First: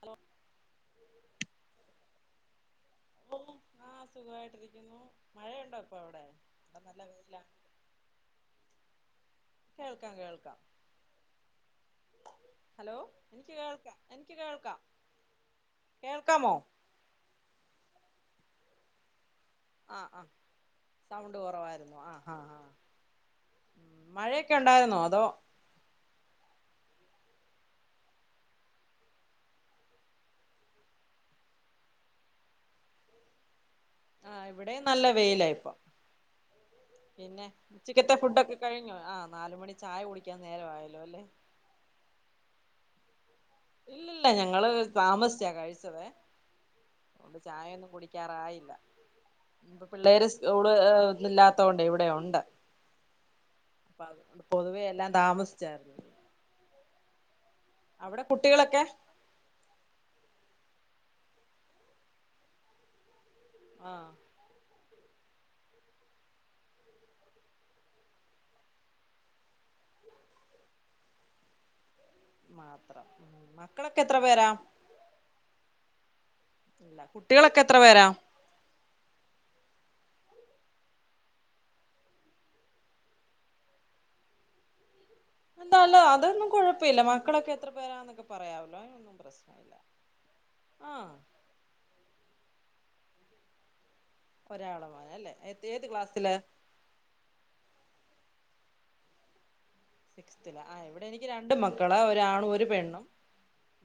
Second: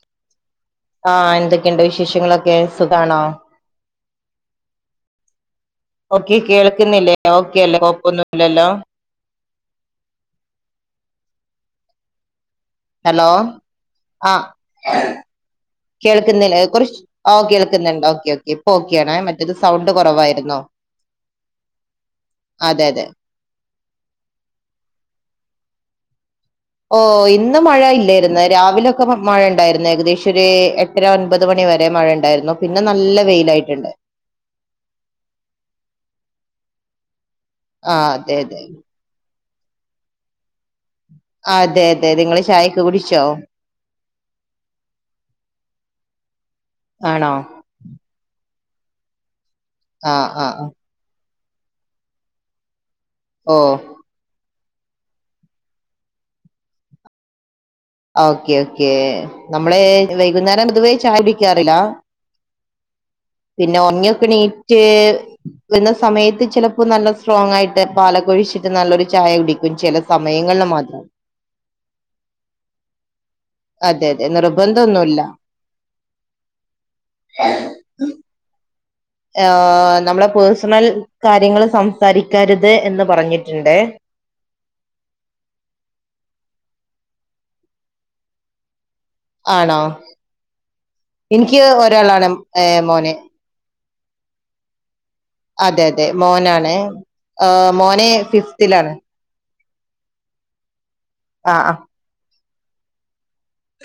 Hello ആ എന്തൊക്കെണ്ട് വിശേഷങ്ങളൊക്കെ സുഖാണോ ആ സുഖവായിട്ടിരിക്കുന്നു ഓക്കെ കേൾക്കുന്നില്ലേ ഓക്കെല്ലേ കൊഴപ്പൊന്നു ഇല്ലല്ലോ കേൾക്കാം കേൾക്കാ ഹലോ ആ കേൾക്കാമോ കേൾക്കുന്നില്ല കൊറച് ഓ കേൾക്ക്ന്നുണ്ട് ഓക്കേ ഇപ്പൊ ഒക്കെയാണ് മ ആ ആ സൗണ്ട് കൊറവായിരുന്നു ആഹ് ആഹ് ആഹ് അതെ അതെ മഴയൊക്കെ ഉണ്ടായിരുന്നോ അതോ ഓ ഇന്ന് മഴ ഇല്ലേരുന്നു രാവിലൊക്കപ്പം മഴ ഇണ്ടായിരുന്നു. ഏകദേശം ഒരു എട്ടര ഒൻപത് മണി വരെ മഴ ഇണ്ടായിരുന്നു. പിന്നെ നല്ല വെയിലായിട്ടുണ്ട് ആ ഇവിടേം നല്ല വെയിലാ ഇപ്പൊ പിന്നെ ആഹ് ഉച്ചക്കത്തെ അതെ ഫുഡൊക്കെ അതെ കഴിഞ്ഞോ ആ നാല് മണി ചായ കുടിക്കാൻ നേരവായ അതെ അതെ നിങ്ങള് ചായ കുടിച്ചോ ഇല്ലില്ല ഞങ്ങള് താമസിച്ചാ കഴിച്ചതേ ആണോ അതോണ്ട് ചായയൊന്നും കുടിക്കാറായില്ല ഇനീപ്പോ പിള്ളേര് ആഹ് ആഹ് സ്കൂള് ഇന്നില്ലാത്ത ത്തോണ്ടേ ഇവിടെ ഉണ്ട് ഓ അപ്പൊ അതുകൊ പൊതുവേ എല്ലാം താമസിച്ചാരുന്നു ഓക്കെ ഓക്കേ നമ്മളെ എ വൈന്നേരം പൊതുവേ ചായ കുടിക്കാറില്ല പിന്നെ ആഹ് ഒറങ്ങിയൊക്കെണീ എണീറ്റു വരുന്ന സമയത്ത് ചിലപ്പോ നല്ല സ്ട്രോങ് ആയിട്ട് പാലക്കൊഴിച്ചിട്ട് നല്ലൊരു ചായ കുടിക്കും ചില സമയങ്ങളിൽ മാത്രം മാത്രം മക്കളൊക്കെ അതെ എത്ര അതെ പേരാ നിർബന്ധമൊന്നുമില്ല കുട്ടികളൊക്കെ എത്ര പേരാ ആഹ് നമ്മളെ പേഴ്സണൽ കാര്യങ്ങൾ സംസാരിക്കരുത് എന്ന് പറഞ്ഞിട്ടുണ്ട് അല്ലാല്ല അതൊന്നും കുഴപ്പമില്ല മക്കളൊക്കെ എത്ര പേരാന്നൊക്കെ പറയാവല്ലോ അതിനൊന്നും പ്രശ്നമില്ല ആണോ ആഹ് എനിക്ക് ഒരാളാണ് ഏഹ് മോന് ഒരാളോ ആഹ് അതെ അതെ മോനാണ് ആ മോൻ ന് ഫിഫ്തിലാണ് സിക്സ്തില ആ എവ് എനിക്ക് രണ്ട് ആഹ് മക്കളാ ഒരാണു ഒ ഒരു പെണ്ണും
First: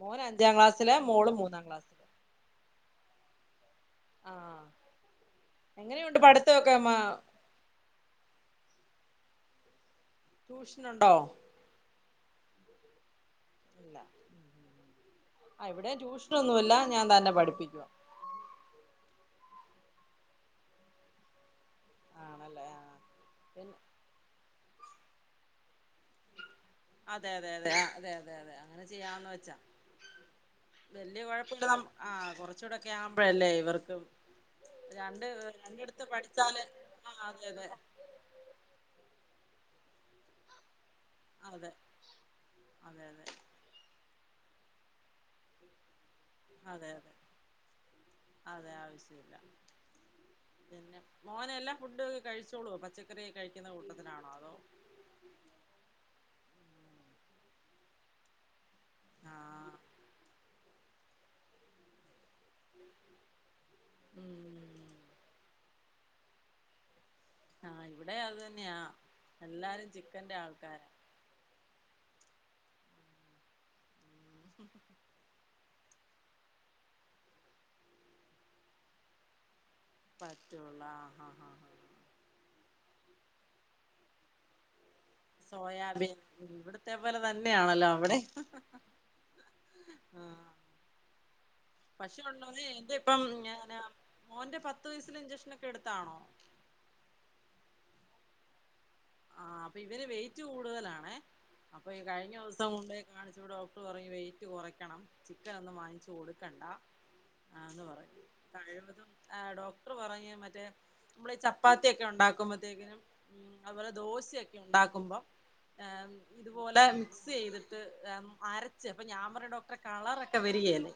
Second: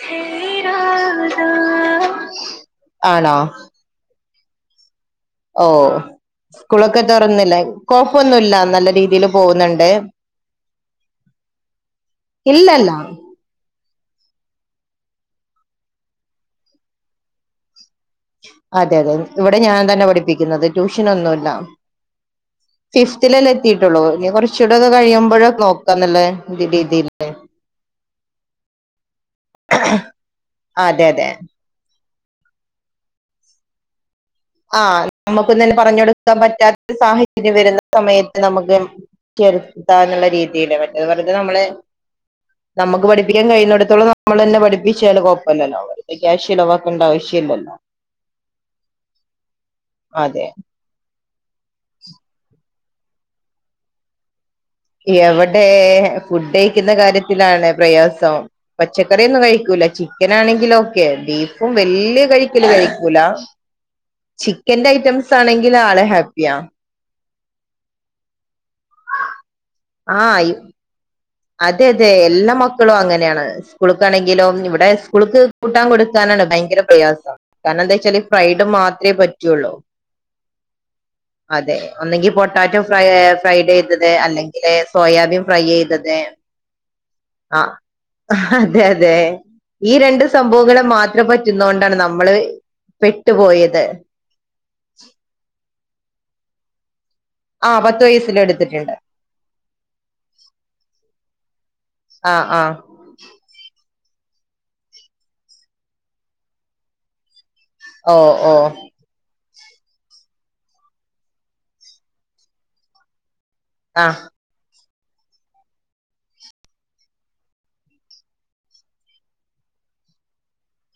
മോൻ അഞ്ചാം ക്ലാസ്സില് മോള് ആഹ് മൂന്നാം ക്ലാസ്സില് ആണോ ആ ഓ സ്കൂളൊക്കെ തുറന്നില്ലേ കൊഴപ്പൊന്നുമില്ല നല്ല രീതില് പോകുന്നുണ്ട് ട്യൂഷനുണ്ടോ? ഇല്ലല്ല ഇവിടെ ട്യൂഷനൊന്നുമില്ല ഞാൻ തന്നെ പഠിപ്പിക്കുവാ. അതെ അതെ ഇവിടെ ഞാൻ തന്നെ പഠിപ്പിക്കുന്നത് ട്യൂഷൻ ഒന്നും ഇല്ല ആണല്ലേ ഫിഫ്തിൽ അല്ലെ ആഹ് എത്തിയിട്ടുള്ളൂ ഇനി കുറ ഇച്ചിരിക്കൂടെ കഴിയുമ്പഴേ നോക്ക് അതെ അതെ അതെ അതെതെ അതെ അങ്ങനെ ചെയ്യാന്ന് വെച്ചാ അതെ അതെ വലിയകുഴപ്പ ന ആ കൊറച്ചൂടെക്കെ ആവുമ്പോഴല്ലേ ഇവർക്കും ആ രണ്ട് നമുക്ക് എന്തേലും രണ്ടിടത്ത് പറഞ്ഞൊടുക്കാൻ പഠിച്ചാല് പറ്റാത്ത ആ അതെ സാഹചര്യം അതെ വരുന്ന സമയത്ത് നമുക്ക് ചെറുതാ എന്നുള്ള രീതിയില് മറ്റ് ഞാൻ പറഞ്ഞു നമ്മളെ അതെ നമ്മുക്ക് അതെ അതെ പഠിപ്പിക്കാൻ കഴിയുന്നിടത്തോളം ന നമ്മള് തന്നെ പഠിപ്പിച്ചാല് കുഴപ്പമില്ലല്ലോ അവരെ ക്യാശ് അതെ ചെലവാക്കേണ്ട അതെ ആവശ്യ ഇല്ലല്ലോ? അതെ ആവശ്യമില്ല അതെ പിന്നെ മോന് എല്ലാ ഫുഡൊക്കെ കഴിച്ചോളൂവോ? പച്ചക്കറിയെക്കെ കഴിക്കുന്ന കൂട്ടത്തിലാണോ അതോ? എവിടെ ഫുഡ് കഴിക്കുന്ന കാര്യത്തിലാണ് പ്രയാസം ആ പച്ചക്കറിയൊന്നും കഴിക്കൂല ചിക്കൻ ആണെങ്കി ഓകെ ബീഫും വല്യ കഴിക്ക [unintelligible] കഴിക്കൂല ഉം ചിക്കന്റെ ഐറ്റംസ് ആണെങ്കിൽ ആളെ ഹാപ്പിയ ആ ഇവിടേം അത് തന്നെയാ എല്ലാരും ചിക്കന്റെ ആഹ് ആൾക്കാരാ അതെ അതെ എല്ലാ മക്കളും അങ്ങനെയാണ് സ്കൂളക്കാണെങ്കിലും ഉം ഇവിടെ സ്കൂളക്ക് കൂട്ടാൻ കൊടുക്കാനാണ് ഭയങ്കര പ്രയാസം കാരണം എന്താ വച്ചാല് ഈ ഫ്രൈഡും മാത്രമേ പറ്റുള്ളൂ പറ്റുള്ളൂ ആ ആ ആ അതെ ഒന്നെങ്കി പൊട്ടാറ്റോ ഫ്രയ് ഫ്രൈഡ് ചെയ്തത് അല്ലെങ്കില് സോയാബീൻ ഫ്രൈ ചെയ്ത ഇവിടെ അതേ പോലെ തന്നെയണല്ലോ അവിടെ അതെ അതെ ഈ ആ രണ്ട് സംഭവങ്ങളെ മാത്രം പറ്റുന്നോണ്ടാണ് പക്ഷേ നമ്മള് ഉള്ളോരേ എന്റെ ഇപ്പം പെട്ടുപോയത് മോന്റ പത്തു വയസിലെ ഇഞ്ചക്ഷൻ ഒക്കെ എടു താണോ ആ പത്ത് വയസ്സിലേ എടുത്തിട്ടുണ്ട് ആഹ അപ്പൊ ഇവന് വെയിറ്റ് കൂടുതലാണേ അപ്പൊ ഈ ആ കഴിഞ്ഞ ആ ദിവസം കൊണ്ട് പോയി കാണിച്ചപ്പം ഡോക്ടർ പറയുവ വെ കുറക്കണം ചിക്കൻ ഒന്നും വാങ്ങിച്ചു കൊടുക്കണ്ട. ആന്ന് പറ ഓ ഓ കഴിവതും ആ ഡോ പറ മറ്റേ നമ്മള ഈ ചപ്പാത്തിൊക്കെ ഉണ്ടാക്കുമ്പോത്തേക്കിനും ഉ അവരെ ആ ദോശൊക്കെ ഉണ്ടാക്കും ്പ ഇതുപോലെ മിക്സ് ചെയ്തിട്ട് അരച്ച് അപ്പ ഞയാമറ ഡോക് കളറൊക്കെ വരികല്ലേ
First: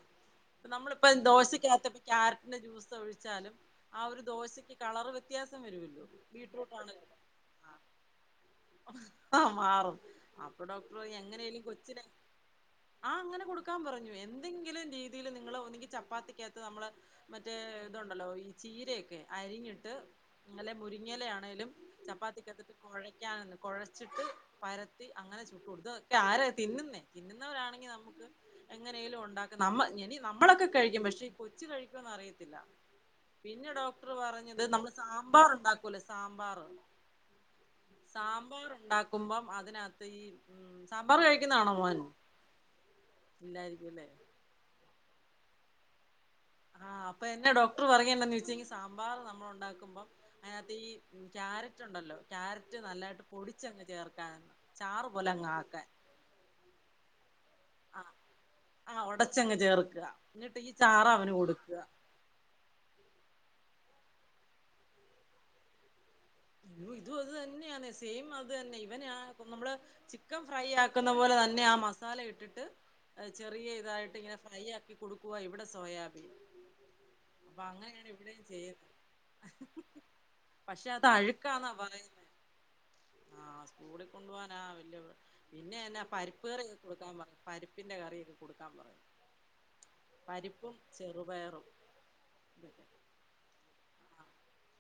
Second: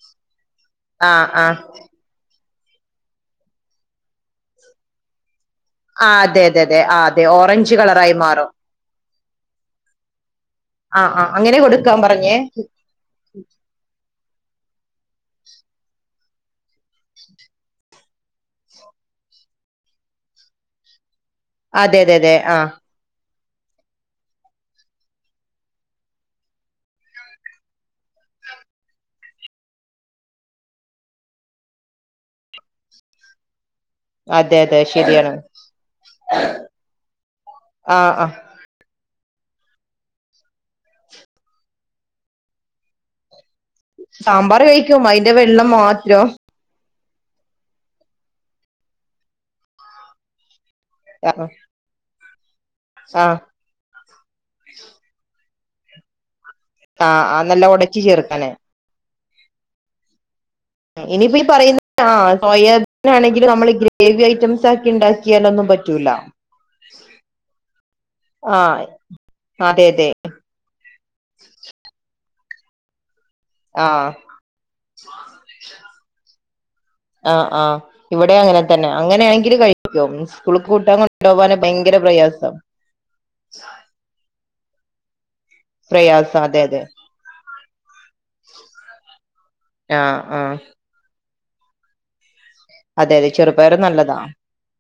ആ നമ്മളിപ്പ ആ ദോശക്കകത്തപ്പ ആർക്കും ജ്യൂസ് ഒഴിച്ചാലും ആ ഒരു ദോശക്ക് കളർ വ വ്യത്യാസം വരുല്ലോ ആ അതെ അതെ ബീട്രൂട്ട് അതെ ആണ് ആ അതെ ഓറഞ്ച് കളറായി മാറും. ആ ഇ ഡോക്ടർ ആ ആ അങ്ങനെ എങ്ങനെലും കൊടുക്കാൻ കൊച്ചിനെ പറഞ്ഞേ ആ അങ്ങനെ കൊടുക്കാൻ പറഞ്ഞു എന്തെങ്കിലും രീതിൽ നിങ്ങൾ ഒന്നക്ക് ചപ്പാത്തി നമ്മ മറ്റേ ഇതുണ്ടല്ലോ ഈ ചീരൊക്കെ അരിഞ്ഞിട്ട് നല്ല മുരിങ്ങലയാണ് അതെ അതെ അതെ ചപ്പാത്തി ആ കക്കഴ കുഴച്ചിട്ട് പരത്തി അങ്ങനെ ചുട്ട കൊടുത്തൊക്കെ ആര തിന്നുന്നേ തിന്നുന്നവരാണെങ്കി നമുക്ക് എങ്ങനെലും ഉണ്ടാക്ക നമ്മ നമ്മളൊക്കെ കഴിക്കും പക്ഷെ ഈ പൊച്ച കഴിക്കുംന്ന് അറിയത്തില്ല പിന്നെ അതെ പറഞ്ഞത് അതെ നമ്മള് ശരിയാണ് സാമ്പാർണ്ടാക്കൂല്ലേ സാമ്പാർ ആ ആ സാമ്പാർ ഉണ്ടാക്കുമ്പം അതിനകത്ത് ഈ ഉ സാമ്പാർ കഴിക്കുന്നതാണോ മോൻല്ലരിക്കും സാമ്പാർ കഴിക്കും അതിന്റെ വ എള്ള മാത്രം ആഹ് അപ്പൊ എന്നെ ഡോക്ടർ പറയേണ്ടന്ന് ചോെച്ചിൽ സാമ്പാർ നമ്മൾ ഉണ്ടാക്കുമ്പം അക ഈ ആ ക്യാരറ്റ് ഉണ്ടല്ലോ റ്റ നല്ലായിട്ട് ആ പൊടിച്ചങ്ങ് ചേർക്കാ ചാറ്പൊല ആഹ അ നല്ല ഉടച്ചു ചേർക്കാന പച്ചങ്ങ ചേർക്ക ഇനിയിപ്പ ഈ പറയുന്ന ആ സോയാബീൻ ആണെ നമ്മള് ഗ്രേവി ഐറ്റംസ് ആക്കെ ഉണ്ടാക്കിയാലൊന്നും പറ്റൂല ഇതും അത് തന്നെയാണ് സെയിം അത് തന്നെ ആഹ് ഇവന നമ്മള് അതെ അതെ ചിക്കൻ ഫ്രൈ ആക്കുന്ന പോലെ തന്നെ ആ മസാല ഇട്ട വിട്ട് ചെറിയ ആഹ് ഇതായിട്ട് ഇങ്ങനെ ഫ്രൈ ആക്കി കൊടുക്കുവ ഇവിടെ സോയാബീൻ ആഹ് അപ്പൊ ആഹ് അങ്ങനെയാണ് ഇവിടെ ഇവിടെയും അങ്ങനെ തന്നെ ചെയ്യുന്നത് അങ്ങനാണെങ്കിൽ കഴിക്കും സ്കൂൾക്ക് പക്ഷെ കൂട്ടാൻ അത് കൊണ്ടുപോകാന അഴുക്കാന്നാ ആ സ്കൂ കൊ [unintelligible] [unintelligible] പിന്നെ എന്നാ പ്രയാസം പരിപ്പ് അതെ കറിയൊക്കെ അതെ കൊടുക്കാൻ പറയും പരിപ്പിന്റെ കറിയൊക്കെ കൊടുക്കാൻ പറയും ആഹ് ആഹ് പരിപ്പും രുപയറും അതെ അതെ ചെറുപയറും നല്ലതാ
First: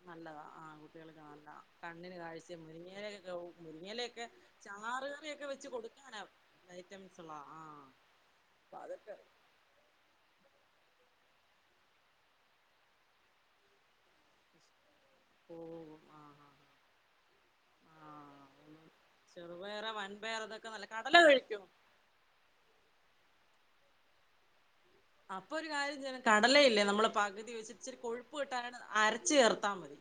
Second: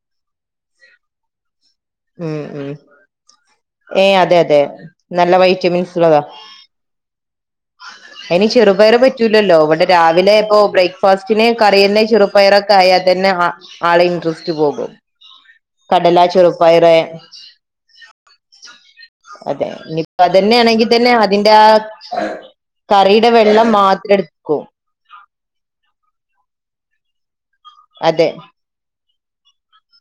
നല്ലതാ ആ വെളുക്കാനും ന കണ്ണിന് ഉം കാഴ്ച ഉം മുരിങ്ങയിലൊക്കെ ഏഹ് മുരിങ്ങലൊക്കെ അതെ അതെ നല്ല ചാറുകറിയൊക്കെ വെച്ച് വൈറ്റമിൻസ് കൊടുക്കാനാ ഉള്ളതാ ഐറ്റംസ്ള്ള ആ അയിന് അ ചെറുപയർ അതൊക്കെ ഫാസ്റ്റിന് കറിയന്നെ ചെറുപ്പയറൊക്കെ ആയാതന്നെ ആളെ ഇൻറ്രസ്റ്റ് പോകും ഓ ആ ആ ചെറുപയർ ആഹ് അതെ ചെറുപയറ് ഇ അതെ വൻപയർ ഇതൊക്കെ നല്ല ന്നെണെങ്കിൽ തന്നെ കടല അതിന്റെ കഴിക്കോ ആ കറി ടെ വെള്ളം മാത്രം എടുക്കൂ അപ്പൊ ഒരു കാര്യം ചെയ്യണം കടലയില്ലേ നമ്മളെ [unintelligible] ച്ചൊരി അതെ കൊഴുപ്പ്കിട്ടാൻ അരച്ച് ച്ച് ചേർത്താ മതി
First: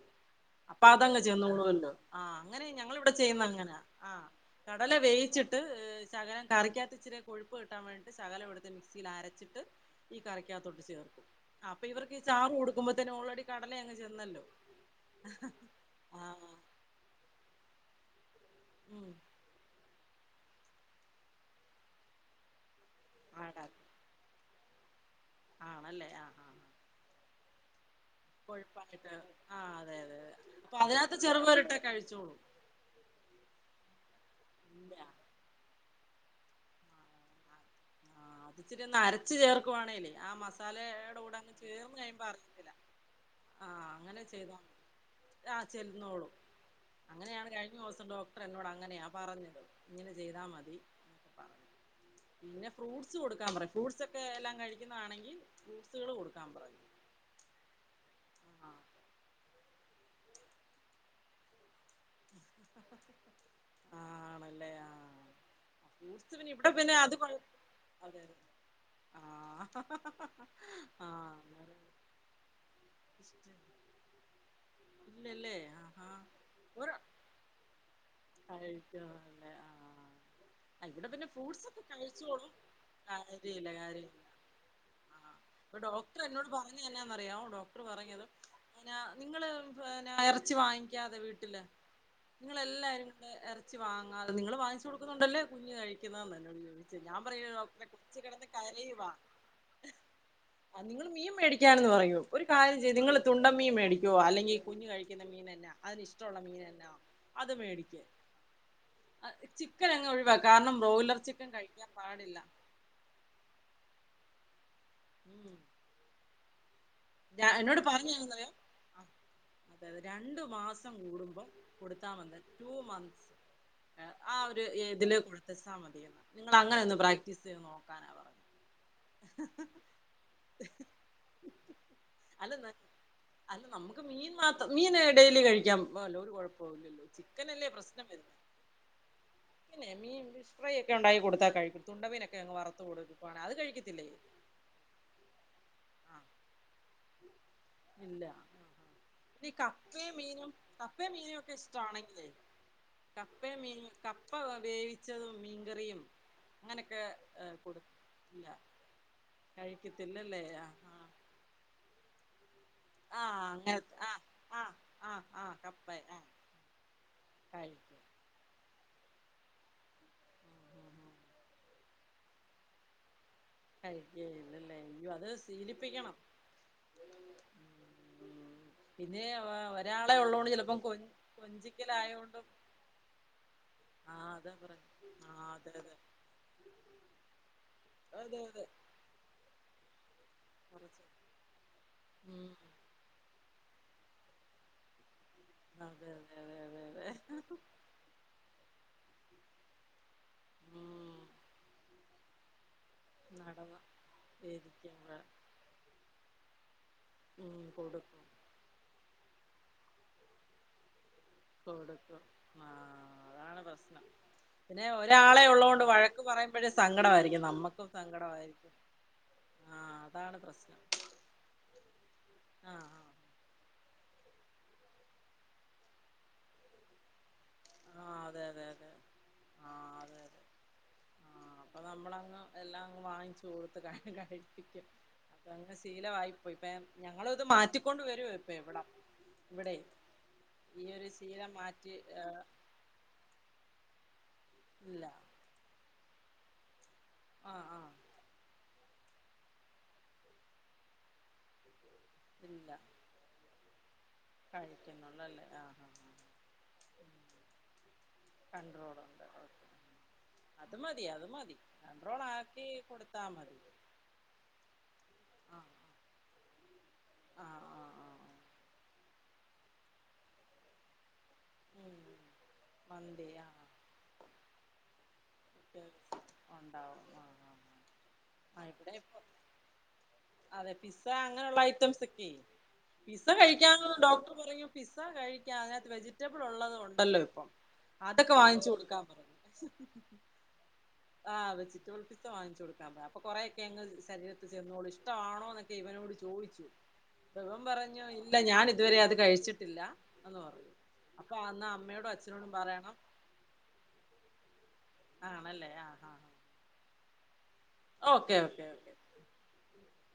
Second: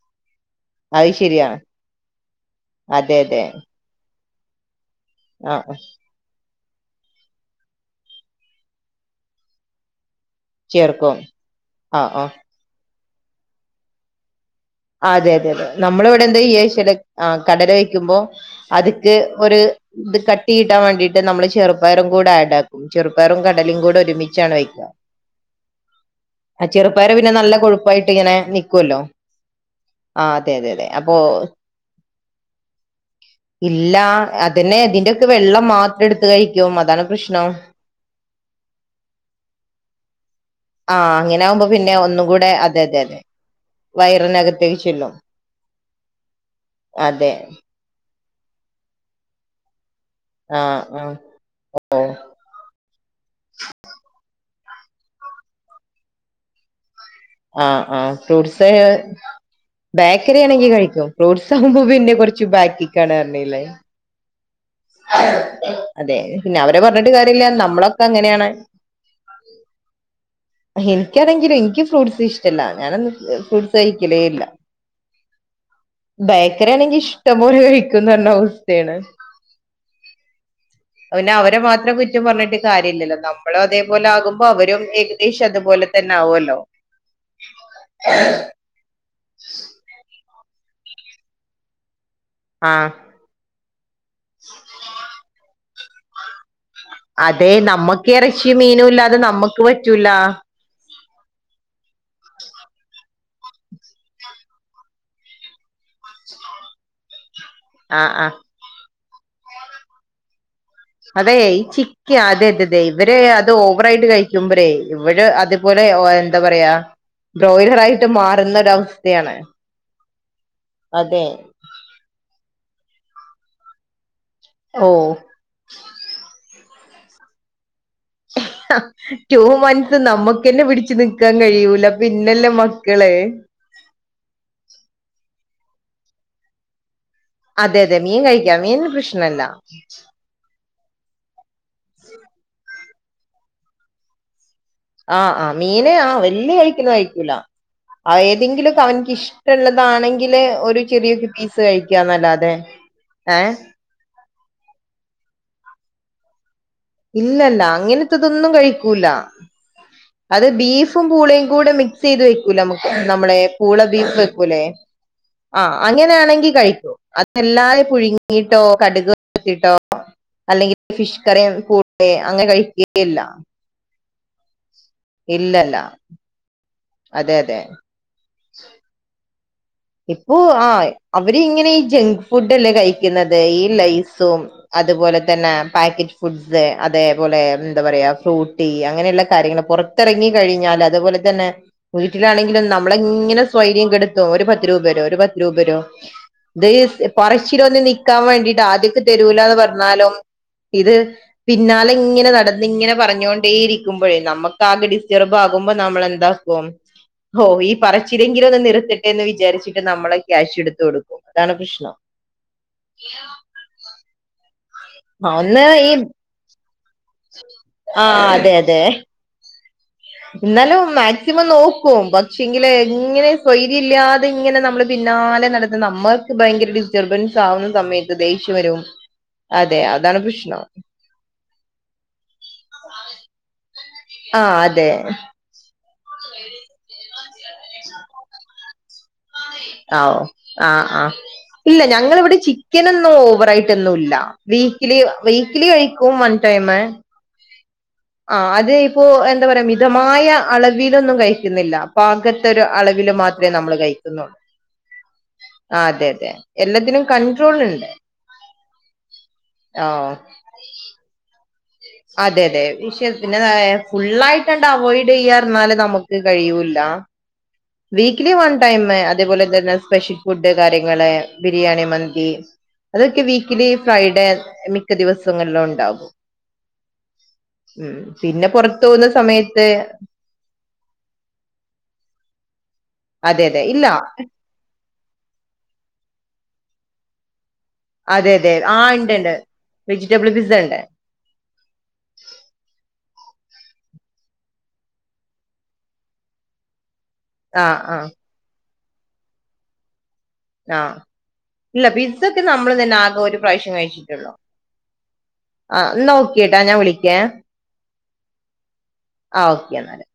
അപ്പൊ അത് ശരിയാണ് അതങ്ങ്ചെന്നോളല്ലോ ആ അങ്ങനെ ഞങ്ങള് ഇവിടെ അതെ അതെ ചെയ്യുന്ന അങ്ങനെയാ ആ കടല വേയിച്ചിട്ട് ആഹ് ശകലം കറിക്കാത്ത ഇച്ചിരി കൊഴുപ്പ് കിട്ടാൻ വേണ്ടിട്ട് ശകലം എടുത്ത് മിക്സിയിൽ അരച്ചിട്ട് ഈ കറിയ്കത്തോട്ട് ചേർക്കും അപ്പൊ ആഹ് ഇവർക്ക്ഈ ആഹ് ചാറു കൊടുക്കുമ്പോൾ ഓൾറെഡി കടല അങ്ങ് ചെന്നല്ലോ അതെ അതെ അതെ നമ്മള ഇവിടെ ആഹ് എന്താചെയ്യാന്നുവെച്ചാല് കടല വ യ്യുമ്പോ ഉം അത്ക്ക് ഒരു ഇത് കട്ട കട്ടി കിട്ടാൻ വേണ്ടിയിട്ട് നമ്മള് ചെറുപ്പഴം കൂടെ ആടി ചെയ്യും ചെറുപയറും ആടാ കടലും കൂടെ ഒരുമിച്ചാണ് വയ്ക്കുന്നത് ആണല്ലേ ആഹ് ആ ആഹ് ചെറുപയർ പിന്നെ നല്ല [inaudible] വായിട്ട് ഇങ്ങനെ നിക്കുവല്ലോ കൊഴുപ്പായിട്ട് ആഹ് അതെ ആ അതെ അതെ അതെ അപ്പോ ചോളും ഇല്ല അതന്നെ ഇതിന്റെക്കെ വെള്ളം മാത്രം എടു ത്ത് കഴിക്കും അതാണ് പ്രശ്നം ആ അത്ച്ചിരി ഒന്ന് അരച്ചു ചേർക്കുവാണെേലേ ആ ആഹ് മസാലയുടെ കൂടെ അങ്ങനെ അങ്ങ് ആകുമ്പോ പിന്നെ ചേർന്ന് കഴിയുമ്പോ ഒന്നും കൂടെ അറിയുന്നില്ല അതെ അതെ അതെ ആഹ അങ്ങനെ ചെയ്തോ വയറിനകത്തേക്ക് ചെല്ലും ആ ചെന്നോളും അതെ അങ്ങനെയാണ് കഴിഞ്ഞ ദിവസം ഡോക്ട ത്ര എന്നോട് അങ്ങനെയാ പറഞ്ഞത് ഇങ്ങനെ ചെയ്താ മതി ആഹ് ആഹ് പറഞ്ഞു ഓഹ് പിന്നെ ഫ്രൂട്സ് സ് കൊടുക്കാൻ പറ ഫ്രൂട്ട്സ് ഒക്കെ എല്ലാം കഴി എന്നാണെങ്കിൽ ഫ്രൂസുകള് കൊടുക്കാൻ പറഞ്ഞ് ആഹ് ആഹ് ഫ്രൂട്ട്സ് ബേക്കറി ആണെങ്കി കഴിക്കും ഫ്രൂട്ട്സ് ആവുമ്പോൾ പിന്നെ കുറ ച്ച് ബാക്കിക്കാണ് റഞ്ഞില്ലേ ആണല്ലേ ആഹ് അതെ ഫ്രൂട്ട്സ് പിന്നെ ഇവിടെ അവരെ പറഞ്ഞിട്ട് അത് കൊഴ കാര്യല്ലാ നമ്മളൊക്കെ അതെ അതെ അങ്ങനെയാണ് ആഹ് ആഹ് എനിക്കാണെങ്കിലും അന്നേരം എനിക്ക് ഫ്രൂട്ട്സ് ഇഷ്ടല്ല ഞാനൊ ഇഷ്ട ഫ്രൂട്ട്സ് കഴിക്കലേ ഇല്ല ഇല്ലല്ലേ ആഹാ ബേക്കറി ഒരു ആണെങ്കിൽ ഇഷ്ടംപോ കഴിക്കുമെന്ന പറഞ്ഞ അവസ്ഥയാണ് കഴിക്കാല്ലേ ആഹ് ഇവിടെ പിന്നെ അവരെ ഫ്രൂട്ട്സ് ഒക്കെ മാത്രം കുറ്റം കഴിച്ചോളും പറഞ്ഞിട്ട് കാര്യമില്ലല്ലോ നമ്മള കാര്യല്ല അതേപോലെ കാര്യല്ല ആകുമ്പോ അവരും ആഹ് ഏകദേശം അപ്പൊ അതുപോലെ തന്നെ ഡോക്ടർ എന്നോട് ആവുമല്ലോ പറഞ്ഞ എന്നാന്നറിയാവോ ഡോക്ടർ പറഞ്ഞത് പിന്ന നിങ്ങള് പിന്നാ ഏറ ചി വാങ്ങിക്കാതെ വീട്ടില് ആഹ് നിങ്ങളെല്ലാരും പിന്നെ എറ വാങ്ങാതെ നിങ്ങള് വാങ്ങിച്ചു കൊടുക്കുന്നോണ്ടല്ലേ കുഞ്ഞ് കഴി ക്കുന്നെന്ന് എന്നോട് ചോയിച്ചേ അതെ നമ്മക്ക് ഇറച്ചി മീനും ഇല്ലാതെ നമ്മക്ക് പറ്റൂല നിങ്ങൾ മീൻ മേടിക്കാനെന്ന് പറയും ഒരു കാര്യം ചെയ്യ് നിങ്ങള് തുണ്ടം മീൻ മേടിക്കുവോ അല്ലെങ്കിൽ കുഞ്ഞു കഴിക്കുന്ന മീൻ എന്നാ അതിന് ഇഷ്ടമുള്ള മീൻ എന്നാ അത് മേടിക്ക്‌ ആഹ് ആഹ് ചിക്കൻ അങ്ങ് ഒഴിവാക്ക അതെ ഈ ചിക്ക അതെ അതേതെ ഇവരെ അത് ഓ ഓവർ ആയിട്ട് കഴിക്കുമ്പഴെ ഇവിടെ ഉം അതുപോലെ ഓ എന്താ പറയാ ഞാ ബ്രോയിലർ എന്നോട് ആയിട്ട് മാറുന്നൊരവസ്ഥയാണ് രണ്ടും മാസം കൂടുമ്പം കൊടുക്കാമെന്ന് ടൂ മന്ത്സ് ആ ഒരു ഓ ഇതില് കൊടുത്തേച്ചാൽ മതിയെന്ന് നിങ്ങള് അങ്ങനൊന്ന് പ്രാക്ടീസ് ചയ്തു നോക്ക് ടു മന്ത്സ് മ്മക്ക് ന്നെ പിടിച്ചു നിക്കാൻ കഴിയൂല പിന്നല്ലേ അല്ലന്ന് മക്കള് അല്ല നമുക്ക് മീൻ മാത്രം മീന് ഡെയ് ലി കഴിക്കാം ഒരു കൊഴപ്പോമില്ലല്ലോ അതെ അതെ മീൻ കഴിക്കാം മീൻ പ്രശ്നല്ല പിന്നെ മീൻ ഫിഷ് ഫ്രൈ ഒക്കെ ഉണ്ടാക്കി കൊടുത്താ കഴിക്കും തുണ്ടമീനൊക്കെങ്ങ് വറുത്ത് കൊടുക്കവാണെ അത് കഴിക്കത്തില്ലേ ആഹ് ആ മീന് ആ വല്ല്യ [unintelligible] [unintelligible] കഴിക്കൂല ആ ഏതെങ്കിലൊക്കെ അവൻക്ക് പിന്നെ ഈ കപ്പയും ഇഷ്ടള്ളതാണെങ്കില് മീനും ഒരു കപ്പയും ചെറിയ മീനും ഒക്കെ പീസ് ഇഷ്ടമാണെങ്കിലേ കഴിക്കാന്നല്ലാതെ ഏ കപ്പയും മീനും കപ്പ വേവിച്ചതും മീൻകറിയും അങ്ങനൊക്കെ ഇല്ലല്ല കൊടു ഇല്ല അങ്ങനത്തതൊന്നും കഴിക്കൂല കഴിക്കത്തില്ലല്ലേ അത് ആഹ് ബീഫും ആഹ് പൂളയും കൂടെ മി ക്സ്യ്ത് വെ കൂല മ്മക്ക് നമ്മളെ ആഹ് അങ്ങനത്തെ പൂളബീഫ് ആഹ് വെക്കൂലെ ആഹ് ആഹ് ആഹ് ആ കപ്പ ആഹ് അങ്ങനെയാണെങ്കി കഴിക്കും അതല്ലാതെ കഴിക്കും പുഴുങ്ങിട്ടോ കടുക് [unintelligible] ട്ടോ അല്ലെങ്കിൽ ഫിഷ് കറി കൂ റി അങ്ങനെ കഴികുകേഇല്ല ഇല്ലല്ലേ അയ്യോ അത് ഇല്ലല്ല ശീലിപ്പിക്കണം അതെ അതെ പിന്നെ ഒരാളെ ഇപ്പൊ ഉള്ളോണ്ട് ആ ചിലപ്പം കൊ അവര് ഇങ്ങനെ ഈ ജങ്ക് കൊഞ്ചിക്കലായോണ്ടും ഫുഡല്ലേ കഴിക്കുന്നത് ഈ ആഹ് ലൈസും അതാ പറഞ്ഞെ അതുപോലെ ആഹ് തന്നെ അതെ അതെ പാക്കറ്റ് ഫുഡ്സ് അതേപോലെ ഉം എന്താ പറയാ- അതെ അതെ ഫ്രൂട്ടി അങ്ങനെയുള്ള കാര്യങ്ങൾ പുറ ത്തെറങ്ങി- കഴിഞ്ഞാല് കുറച്ച് അത്പോലെ തന്നെ ഉം വീട്ടിലാണെങ്കിലും നമ്മള് ഇങ്ങനെ സ് സ്വൈര്യം കെടുത്തും ഒരു പ ത്ത് രൂപേര്വോ ഒരു പത് രൂപരോ അതെ അതെ അതെ ഇത് അതെ അതെ പറച്ചിലൊന്ന് നിക്കാൻ വേണ്ടിട്ടാ ആദ്യോക്കെ- തരൂലാന്ന് പറഞ്ഞാലും ഇത് ഉം പിന്നാലെ ഇങ്ങനെ നട തിങ്ങനെ പറഞ്ഞോണ്ടെ നടന്ന് ഇരിക്കുമ്പോഴേ നമുക്ക് ആകെ ഇരിക്കുമ്പോ ഡിസ്റ്റർബ് ആകുമ്പോ നമ്മളെന്താ ഓം- ഹോ ഉം ഈ കൊടുക്കും പറച്ചിലെങ്കിലും ഒന്ന് നിറുത്തട്ടെന്ന് വി വിചാരിച്ചിട്ട് നമ്മള് ക്യാഷ് എടുത്ത് കൊടുക്കും അതാണ് പ്രശ്നം കൊടുക്കും ആഹ് അതാണ് പ്രശ്നം, - പിന്നെ ആ, ഒരാളെ ഒന്ന് ഉള്ളോണ്ട് ഈ വഴക്ക് പറയുമ്പഴേ സ് സങ്കടമായിരിക്കും നമ്മക്കും ആ സങ്കടം അതെ ആയിരിക്കും- അതെ എന്നാലും മാക്സിമം നോക്കും പക്ഷെങ്കില് ആഹ് ആഹ് എങ്ങനെ സ്വൈര്യ ഇല്ലാതെ- അവരിങ്ങനെ നമ്മളെ പിന്നാലെ നടന്ന് നമ്മൾക്ക് ഭയങ്കര ഡിസ്റ്റർബൻസ്. ഇത് ആവുന്ന സമയത്ത് ആഹ് അതെ ദേഷ്യം അതെ വരും അതെ അതെ ആഹ് അതാണ് അതെ പ്രശ്നം. ആഹ് അപ്പൊ ആ അതെ [unintelligible] തീയില വായി പോയി പെമ്ഞ്ഞ ഞങ്ങളത് മാറ്റിക്കൊണ്ട് വരോ ഇപ്പ ഇ വിടാ ആ ഓ ആ ആ ഇല്ല മാറ്റി ഞങ്ങളിവിടെ ഏഹ് ച്ചി ക്കനൊന്നും ഓവറായിട്ടൊന്നുല്ല വീക്കിലി ഇല്ല വീക്കിലി കഴി ഉം വൺ ടൈമ് ആഹ് ആഹ് ആ അത് ഇപ്പോ എന്താ പറയാ മിതമായ അളവിലൊന്നും കഴിക്കുന്നില്ല പാകത്തെ ഒരു ഇല്ല അളവിൽ മാത്രമേ നമ്മൾ കഴിക്കുന്നൊള്ളൂ കഴിക്കുന്നുള്ളല്ലേ ആഹ് ആ ആഹ് അതെ ആഹ് അതെ എല്ലത്തിനും കൺട്രോള് ഇണ്ട് കൺട്രോളുണ്ട് ഓക്കെ ഓ അത് മതി അത് മതി കൺട്രോൾ അതെ അതെ ആക്കി കൊടുത്താ മതി വിശപ്പിന്റെതായ ഫുള്ളായിട്ട്ണ്ട് അവോയ്ഡ് ചെയ്യാന്ന് ആഹ് ഞ്ഞാൽ നമുക്ക് കഴിയൂല്ല ആഹ് ആഹ് ആഹ് ആഹ് വീക്കിലി വൺ ടൈമ് അത് അതേപോലെ തന്നെ സ്പെഷ്യൽ ഫുഡ് കാര്യങ്ങള് ബിരിയാണി ഉം മന്തി അതൊക്കെ മന്തി ആഹ് വീക്കിലി ഫ്രൈഡേ മിക്ക ദിവസങ്ങ ന്നും ഉണ്ടാവും പോകുന്ന സമയത്ത് അതെ പിസ അങ്ങനെയുള്ള ഐറ്റംസ് ഒക്കെ പിസ അതെ അതെ ഇല്ല കഴിക്കാന്ന് ഡോക്ടർ പറയും പിസ കഴിക്കാ അങ്ങ വെ ജിറ്റബിൾ ഉള്ളത് ഉണ്ടല്ലോ ഇപ്പം അതെ അതൊക്കെ അതെ വാങ്ങിച്ചു ആ കൊടുക്കാൻ ഇണ്ട് പറഞ്ഞു ണ്ട് വെജിറ്റബിൾ പിസ്സ ഉണ്ട് ആഹ് വെജിബിൾത്തെ വങ്ങിച്ചു കൊടുക്കാ പ അപ്പൊ കൊറേയൊക്കെ അങ്ങ് ശരീരത്ത് ചെന്നോളൂ ഇഷ്ടമാണോ എന്നൊക്കെ ഇവനോട് ചോയിച്ചു ദവൻ ആഹ് പറഞ്ഞു ആഹ് ഇല്ല ഞാനി ഇതുവരെ അത് കഴിച്ചിട്ടില്ല എന്ന് പറഞ്ഞു ആ അപ്പൊ അന്നാ ഇല്ല അമ്മയോടും പിസ്സക്കെ അച്ഛനോടും നമ്മൾ പറയണം തന്നെ ആകെ ഒരു പ്രാവശ്യം കഴിച്ചിട്ടുള്ളോ ആണല്ലേ ആ ആഹ് ആഹ് നോക്കിട്ടാ ഞാൻ വിളിക്കേ ഓക്കെ ഓക്കെ ഓക്കെ ആ ഓക്കെന്നാല്